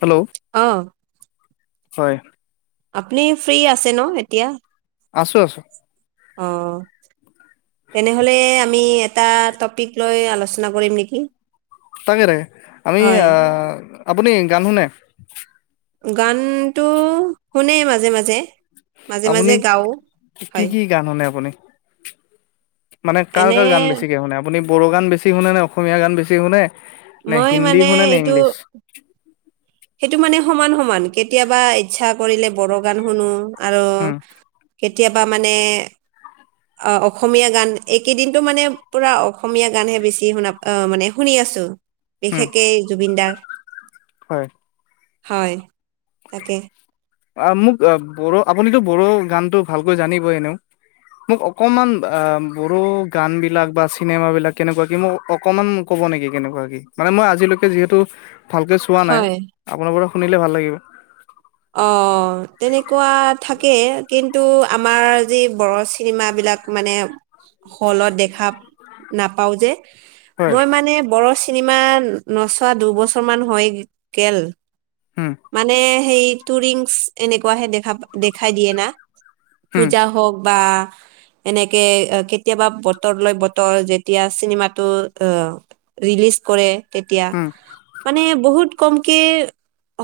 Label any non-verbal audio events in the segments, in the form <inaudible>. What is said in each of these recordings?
Hello? অ'। হয়। আপুনি ফ্ৰী আছে ন এতিয়া? আছো আছো। অ', তেনেহলে আমি এটা টপিক লৈ আলোচনা কৰিম নেকি। তাকে তাকে আমি হয় আপুনি গান শুনে? গানতটো শুনে মাজে মাজে। মাজে আপুনি মাজে গাওঁ কি হয় কি গান শুনে আপুনি? মানে কাৰ এনে কাৰ গান বেছিকে শুনে আপুনি বড়ো গান বেছি শুনে নে অসমীয়া গান বেছি শুনে নাই মই হিন্দী মানে শুনে নে এইটো ইংলিছ? সেইটো মানে সমান সমান কেতিয়াবা ইচ্ছা কৰিলে বড়ো গান শুনো আৰু উম কেতিয়াবা মানে অ অসমীয়া গান এইকেইদিনটো মানে পুৰা অসমীয়া গানহে বেছি শুনা আহ মানে শুনি আছো। উম বিশেষকেই জুবিনদাৰ। হয়। হয় তাকে। অ', মোক ব়ো আপুনিতো বড়ো গানতো ভালকৈ জানিবই এনেও। মোক অকমান আ ব়ো গান বিলাক বা চিনেমা বিলাক কেনেকুৱা কি মোক অকমান কব নেকি কেনেকুৱা কি মানে মই আজিলৈকে যিহেতু ভালকৈ চোৱা নাই হয় আপোনাৰ পৰা শুনিলে ভাল লাগিব। অ', তেনেকুৱা থাকে। কিন্তু আমাৰ যি বড় চিনেমাবলাক মানে হলত দেখা নাপাওঁ যে। হয় মই মানে বড়ো চিনেমা নচোৱা দুবছৰ মান হৈ গেল। উম মানে সেই টুৰিংচ এনেকুৱাহে দেখা দেখাই দিয়ে না। উম পূজা হওক বা এনেকে কেতিয়াবা বতৰ লৈ বতৰ যেতিয়া চিনেমাটো আহ ৰিলিজ কৰে। তেতিয়া উম, মানে বহুত কমকে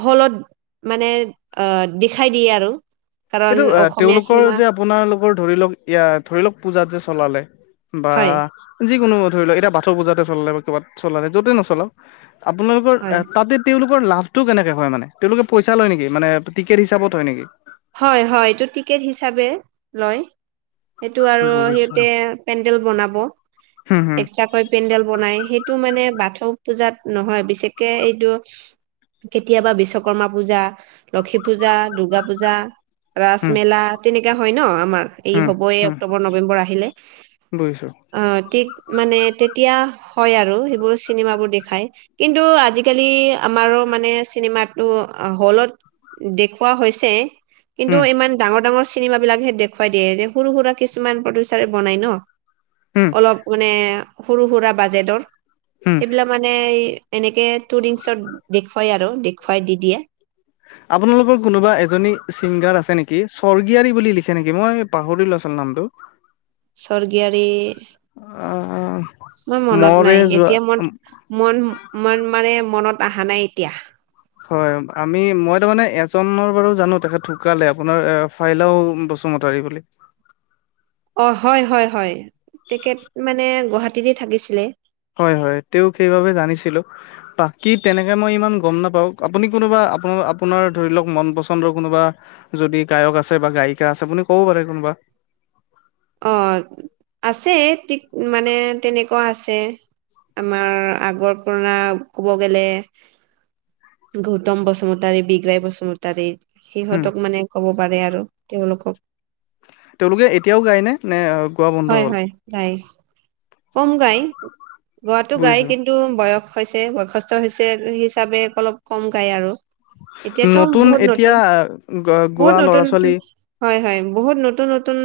হলত মানে অ', দেখাই দিয়ে আৰু। কাৰণ এইটো এ অসমীয়া তেওঁলোকৰ চিনেমা যে আপোনালোকৰ ধৰি লওক ই ধৰি লওক পূজাত যে চলালে বা হয় যিকোনো ধৰি লওক এতিয়া বাথৌ পূজাতে চলালে বা কৰবাত চলালে য'তে নচলাও আপোনালোকৰ হয় তাতে তেওঁলোকৰ লাভটো কেনেকে হয় মানে তেওঁলোকে পইচা লয় নেকি মানে টিকেট হিচাপত হয় নেকি? হয় হয়, এইটো টিকেট হিচাপে লয়। সেইটো আৰু বুজিছো সিহতে পেডেল বনাব, হুম হুম এক্সা পেণ্ডেল বনাই সেইটো মানে বাথৌ পূজাত নহয় বিশেষকে এইটো কেতিয়াবা বিশ্বকৰ্মা পূজা, লক্ষী পূজা, দূৰ্গা পূজা হুম ৰাজমেলা তেনেকা হয় ন আমাৰ এই হুম হ'ব এই হুম অক্টোবৰ নৱেম্বৰ আহিলে। বুজিছো অ' ঠিক মানে তেতিয়া হয় আৰু সেইবোৰ চিনেমাবোৰ দেখায়। কিন্তু আজিকালি আমাৰো মানে চিনেমাটো হলত দেখুওৱা হৈছে। কিন্তু হুম ইমান ডাঙৰ ডাঙৰ চিনেমাাবলাকহে দেখুৱাই দিয়ে যে সৰু সুৰা কিছুমান প্ৰডিউচাৰে বনাই ন'। হুম অলপ মানে সৰু সুৰা বাজেটৰ হুম সেইবিলাক মানে এনেকে টুৰিংচত দেখুৱাই আৰু দেখুৱাই দি দিয়ে। আপোনালোকৰ কোনোবা এজনী ছিংগাৰ আছে নেকি স্বৰ্গীয়াৰী বুলি লিখ খে নেকি মই পাহৰিলো আচল নামটো। স্বৰ্গীয়ী অ', অ', মৰে যোৱা মন-মন মানে মনত আহা নাই এতিয়া। হয় আমি মই তাৰ মানে এজনৰ বাৰু জানো তেখেত ঢুকালে আপোনাৰ এ ফাইলাও বস্তু সুমতাৰী বুলি। অ' হয় হয় হয়, তেখেত মানে গুৱাহাটীতে থাকিছিলে। হয় হয়, তেওঁক সেইবাবে জানিছিলোঁ। বাকী তেনেকে মই ইমান গম নাপাওঁ আপুনি কোনোবা আপোনা-আপোনাৰ ধৰি লওক মন পচন্দৰ কোনোবা যদি গায়ক আছে বা গায়িকা আছে বুলিপুনি কব পাৰে কোনোবা। অ' আছে ঠিক মানে তেনেকুৱা আছে। আমাৰ আগৰ পুৰণা ক'ব গলে গৌতম বসুতাৰী বিগ্ৰাই বসুমতাৰী হুম সিহঁতক মানে ক'ব পাৰে আৰু তেওঁলোকক। তেওঁলোকে এতিয়াও গায়নে নে গোৱা বন্ধ হয় হ'ল? হয় গায়, কম গাই, গোৱটো গায় বুজিছোঁ কিন্তু টো বয়স হৈছে বয়সস্থ হৈছে হিচাপে অলপ কম গায় আৰু। এতিয়াতো নতুন বহুত এতিয়া নতুন, গ বহুত গোৱা নতুন ল'ৰা ছোৱালী নতুন হয় হয়, বহুত নতুন নতুন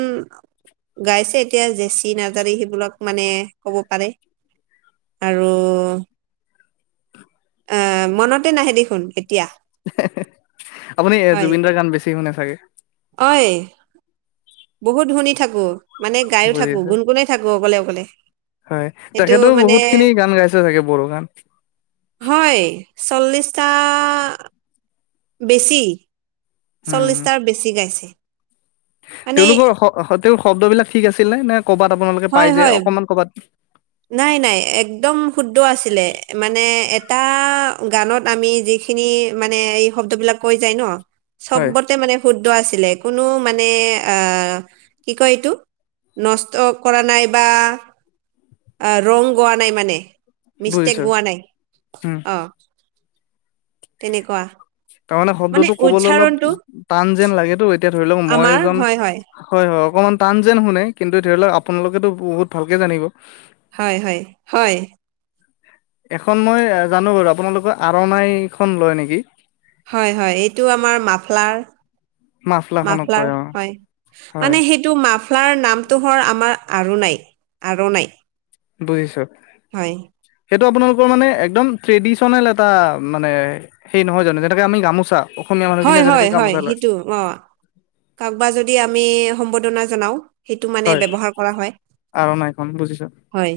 গাইছে এতিয়া জেচি নাৰ্জাৰী সেইবিলাক। মানে কব পাৰে, আৰু আহ মনতে নাহে দেখোন এতিয়া। আপুনি জুবিনদাৰ গান বেছি শুনে চাগে। অই। বহুত শুনি থাকো মানে গায়ো থাকো বুজিছোঁ গুণ গুণাই থাকো অকলে অকলে। হয়, সেইটো তেখেতেও মানে বহুত খিনি গান গাইছে চাগে বড়ো গান। হয়, চল্লিছটা বেছি। উম চল্লিশটাৰ বেছি গাইছে। মানে তেওঁলোকৰ শ তেওঁৰ শব্দ বিলাক ঠিক আছিল নে? নে ক'বাত আপোনালোকে হয় পাই যে হয় অকণমান কবাত নাই নাই একদম শুদ্ধ আছিলে মানে এটা গানত আমি যি খিনি মানে এই শব্দ বিলাক কৈ যায় ন হয় চব্বতে মানে শুদ্ধ আছিলে কোনো মানে আ কি কয় এইটো। নষ্ট কৰা নাই বা ৰং গোৱা নাই মানে বুজিছো মিষ্টেক গোৱা নাই উম অ'। তেনেকুৱা। তাৰমানে মানে শব্দটো কবলৈ অলপ উচ্চাৰণটো টান যেন লাগেতো এতিয়া ধৰি লওক মই আমাৰ এজন হয় হয় হয়, অকমান টান যেন শুনে কিন্তু ধৰি লওক আপোনালোকেতো বহুত ভালকে জানিব। হয় হয়, হয়। এখন মই জানো বাৰু আপোনালোকৰ আৰনাইখন লয় নেকি। হয় হয় এইটো আমাৰ মাফলাৰ মাফলাখনক মাফলাৰ কয় অ হয় হয় মানে সে <unintelligible> ইটো মাফলাৰ নামটো হয় আমাৰ আৰনাই আৰনাই বুজিছোঁ হয় সেইটো আপোনালোকৰ মানে একদম ট্ৰেডিশনেল এটা মানে সেই নহয় জানো যেনেকে আমি গামোচা অসমীয়া হয় মানুহখিনিয়ে যেনেকে হয় হয় গামোচা লয় সেইটো অ কাকবা যদি আমি সম্বৰ্ধনা জনাও সেইটো মানে হয় ব্যৱহাৰ কৰা হয় আৰনাইখন হয়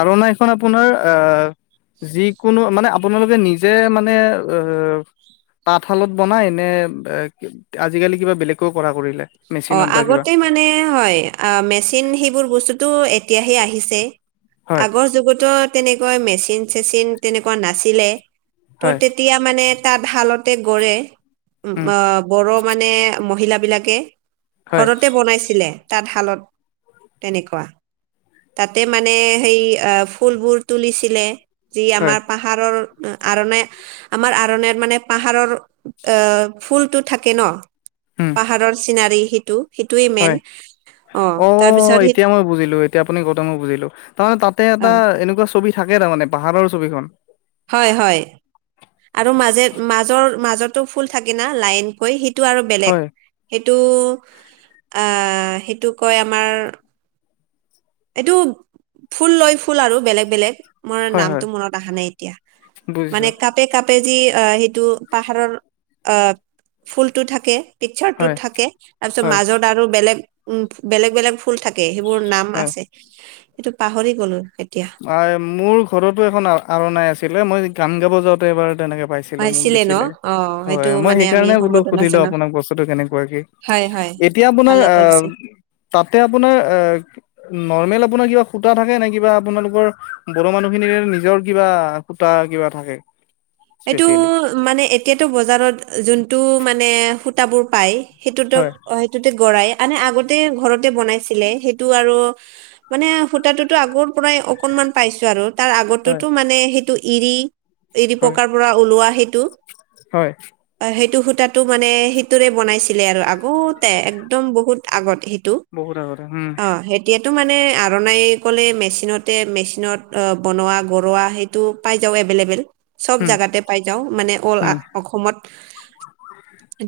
আৰনা এখন আপোনাৰ এ যিকোনো মানে <unintelligible> আপোনালোকে নিজে মানে এ- তাঁতশালত বনাই নে আজিকালি কিবা বেলেগকেও কৰা কৰিলে অ মেচিনত বা কিবা আগতে মানে হয় মেচিন সেইবোৰ বস্তুটো এতিয়াহে আহিছে হয় আগৰ যুগতো তেনেকৈ মেচিন চেচিন তেনেকুৱা নাছিলে ত' হয় তেতিয়া মানে তাঁত শালতে গ়ঢ়ে উম বড় মানে মহিলাবিলাকে হয় ঘৰতে বনাইছিলে তাঁত শালত তেনেকুৱা তাতে মানে সেই আ ফুলবোৰ তুলিছিলে যি হয় আমাৰ প <unintelligible> পাহাৰৰ আৰনে আমাৰ আৰনে মানে পাহাৰৰ এ ফুলটো থাকে ন উম পাহাৰৰ চিনাৰী সেইটো হয় অ তাৰপিছত সি এতিয়া মই বুজিলো এতিয়া আপুনি কওঁতে মই বুজিলো তাৰমানে তাতে অ এটা এনেকুৱা ছবি থাকে তাৰমানে পাহাৰৰ ছবিখন হয় হয় আৰু মাজে মাজৰ মাজতো ফুল থাকে না লাইনকৈি সি <unintelligible> সিটো আৰু বেলেগ হয় সিটো আহ সিটো কয় আমাৰ এইটো ফুল লৈ ফুল আৰু বেলেগ বেলেগ মোৰ হয় হয় নামটো মনত আহা নাই এতিয়া বুজিছো মানে কাপে কাপে যে এ <unintelligible> ইটো পাহাৰৰ অ ফুলটো থাকে পিকচাৰটো হয় থাকে তাৰপিছত হয় মাজৰ <unintelligible> আৰু বেলেগ উম বেলেগ বেলেগ ফুল থাকে সেইবোৰ নাম হয় আছ <unintelligible> এইটো পাহৰি গলো এতিয়া এ মোৰ ঘৰতো এখন আৰনাই আছিলে মই গান গাব যাওঁতে এবাৰ তেনেকে পাই <unintelligible> <unintelligible> মোক পাইছিলে ন দিছিলে অ সেইটো হয় মই মানে আমি সেইকাৰণে বোলো সম্বৰ্ধনা সুধিলো জনা আপোনাক বস্তুটো কেনেকুৱা কি হয় হয় এতিয়া আপোনাৰ ভালে কৰিছে আহ তাতে আপোনাৰ অ নৰ্মেল আপোনাৰ কিবা সুতা থাকে নে কিবা তোমালোকৰ বড়ো মানুহ খিনিৰ নিজৰ কিবা সূতা কিবা থাকে এইটো স্পেচিয়েলি মানে এতিয়াতো বজাৰত যোনটো মানে সূতাবোৰ পায় সেইটোত হয় সেইটোতে গ়ই আনে আগতে ঘৰতে বনাইছিলে সেইটো আৰু মানে সূতাটোোতো আগৰ পৰাই অকনমান পাইছো আৰু তাৰ হয় আগততো মানে সেইটো এৰি হয় কাৰ পৰা ওলোৱা সেইটো হয় সেইটো সূতটো মানে স সৰে বনাইছিলে আৰু আগতে এক্দম বহুত আগত সেইটো বহুত আগতে উম অ সেই এতিয়াতো মানে আৰনাই ক'লে মেচিনতে মেচিনত বনোৱা গৰুৱা সেই মান উম অ উম অসম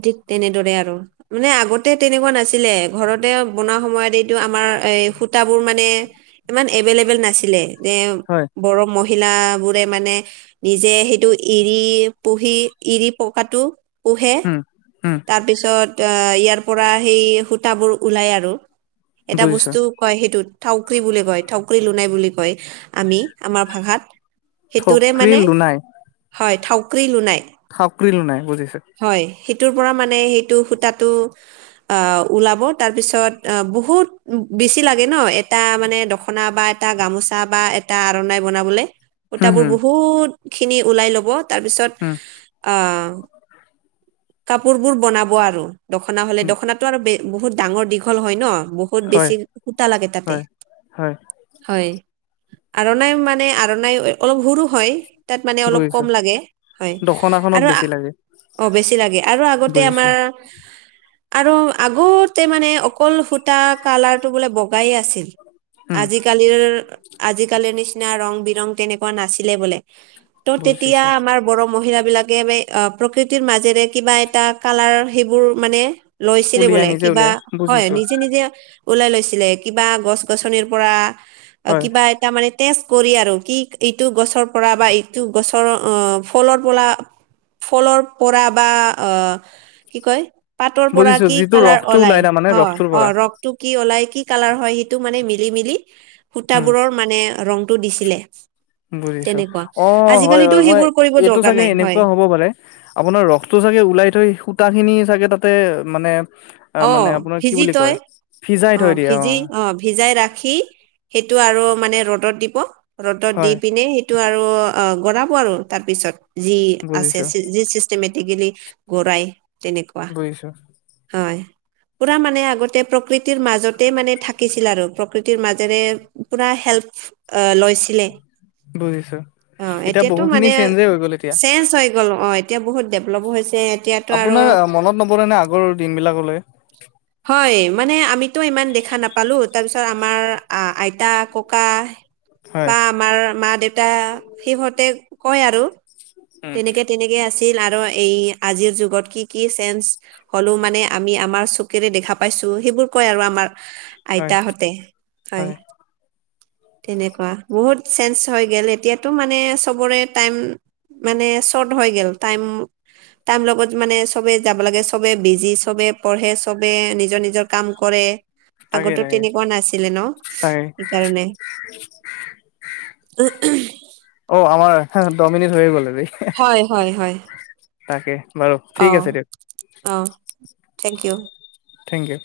ঠিক তেনেদৰে আৰু মানে আগতে তেনেকুৱা নাছিলে ঘৰতে বনোৱা সময়ত এইটো আমাৰ এ সূতাবোৰ মানে ইমান এভেইলেবল নাছিলে যে হয় বৰ মহিল বোৰে মানে নিজে সেইটো এৰি পুহি এৰি পকাটো পোহে উম উম তাৰ পিছত আ ইয়াৰ পৰা সেই সূতাবোৰ ওলাই আৰু এটা বুজিছো বস্তু কয় সেইটোত থউক বুলি কয় থউক লোনাই বুলি কয় আমি আমাৰ ভাষাত সেইটোৰে থঠকৰি মানে লোনাই হয় থউক্ৰী লুাই চাকৰিলো নাই বুজিছে হয় সেইটোৰ পৰা মানে সেইটো সূতাটো। অ, ওলাব তাৰ পিছত বহুত বেছি লাগে ন, এটা মানে দখনা বাট এটা গামোচা বা এটা আৰনাই বনাবলৈ। হম সুতাবোৰ বহুত খিনি ওলাই লব তাৰপিছত হম আহ। কাপোৰ বোৰ বনাব আৰু দখনা হলে উম দখনাতো আৰু বহুত ডাঙৰ দীঘল হয় ন বহুত। ক'ত হয় বেছি সূতা লাগে তাতে হয় হয় হয় আৰনাই মানে আৰনাই অলপ সুৰো হয়। তাত মানে অলপ বুজিছো কম লাগে হয় দখনাখনত আৰু। বেছি লাগে অ, বেছি লাগে আৰু আগতে বুজিছো আমাৰ আৰু আগতে মানে অকলু সুটা কালাৰটো বোলে বগাই আছিল উম আজিকালিৰ আজিকালিৰ নিচিনা ৰং, বিৰং তেনেকুৱা নাছিলে বোলে ত' তেতিয়া বুজিছো আমাৰ বৰ মহিল বিলাকে অ, প্ৰকৃতিৰ মাজেৰে কিবা এটা কালাৰ সেইবোৰ মানে লৈছিলে উলিয়াই বোলে নিজে কিবা উলিয়াই হয় বুজিছো নিজে, নিজে ওলাই লৈছিলে কিবা গছ-গছনিৰ পৰা হয় কিবা তাৰ মানে তেজ কৰি আৰু কি ইটো গছৰ পৰা বা ইটো গছৰ অ, ফলৰ পৰা ফলৰ পৰা বা অ, কি কয় পাতৰ পৰা বুজিছো কি যিটো কালাৰ ৰসটো ওলাই তাৰমানে অ', ৰসটোৰ পৰা অ', ৰখ টো কি ওলাই কি কালাৰ হয় সেইটো মানে মিলি, মিলি উম সুতাবোৰৰ মানে ৰংটো দিছিলে। উ বুজিছো অ, হয়, হয় মই সেইবোৰ কৰিব এইটো দৰকাৰ চাগে নাই হয় এনেকুৱা হ'ব বাৰে আপোনাৰ ৰসটো চাগে ওলাই থৈ সূতাখিনি চাগে তাতে মানে অ, মানে আপোনাৰ কি ভিজি বুলি তই কয় সিজাই অ, থৈ দিয়ে ভিজি অ, ভিজাই ৰাখি সেইটো আৰু মানে ৰ'দত দিব ৰ'দত দি হয় পিনে সেই আৰু গ, আৰু তাৰপিছত যি আ বুজিছো মোটি গেলি গৰাই তেনেকুৱা পছো। হয়। পুৰা মানে আগতে প্ৰকৃতিৰ মাজতে মানে থাকিছিল আৰু প্ৰকৃতিৰ মাজেৰে পুৰা হেল্প আহ, লৈছিলে। বুজিছো অ, এতিয়া এতিয়াতটো বহুখিনি মানে চেঞ্জেই হৈ গ'ল এতিয়া চেঞ্জ হৈ গ'ল অ'। এতিয়া বহুত ডেভেলপ হৈছে। এতিয়াতো আৰু আপোনাৰ মনত নপৰেনে আগৰ দিনবিলাকলৈ হয়, মানে আমিতো ইমান দেখা নাপালো তাৰপিছত আমাৰ আইতা ককা হয় বা আমাৰ মা-দেউতা সিহঁতে কয় আৰু। উম, তেনেকে, তেনেকে আছিল আৰু এই আজিৰ যুগত কি, কি চেঞ্চ হলেও মানে আমি আমাৰ চকেৰে দেখা পাইছো সেইবোৰ কয় আৰু আমাৰ হয়, আইতাহঁতে হয়। তেনেকুৱা বহুত চেঞ্জ হৈ গ'ল এতিয়াতো মানে চবৰে টাইম মানে শৰ্ট হৈ গ'ল টাইম। টাইম লগত মানে সবে যাব লাগে সবে বিজি চবে পঢ়ে, চবে নিজৰ নিজৰ কাম কৰে তাকে, আগতে, তাকে, তেনেকুৱা নাছিলে ন তাকে। সেইকাৰণে। <inaudible> <inaudible> অ, আমাৰ ডমিন হৈ গ'লি। হয়, হয়, হয়। তাকে বাৰু অ ঠিক আছে দিয়ক। অ, থেংক ইউ। Thank U.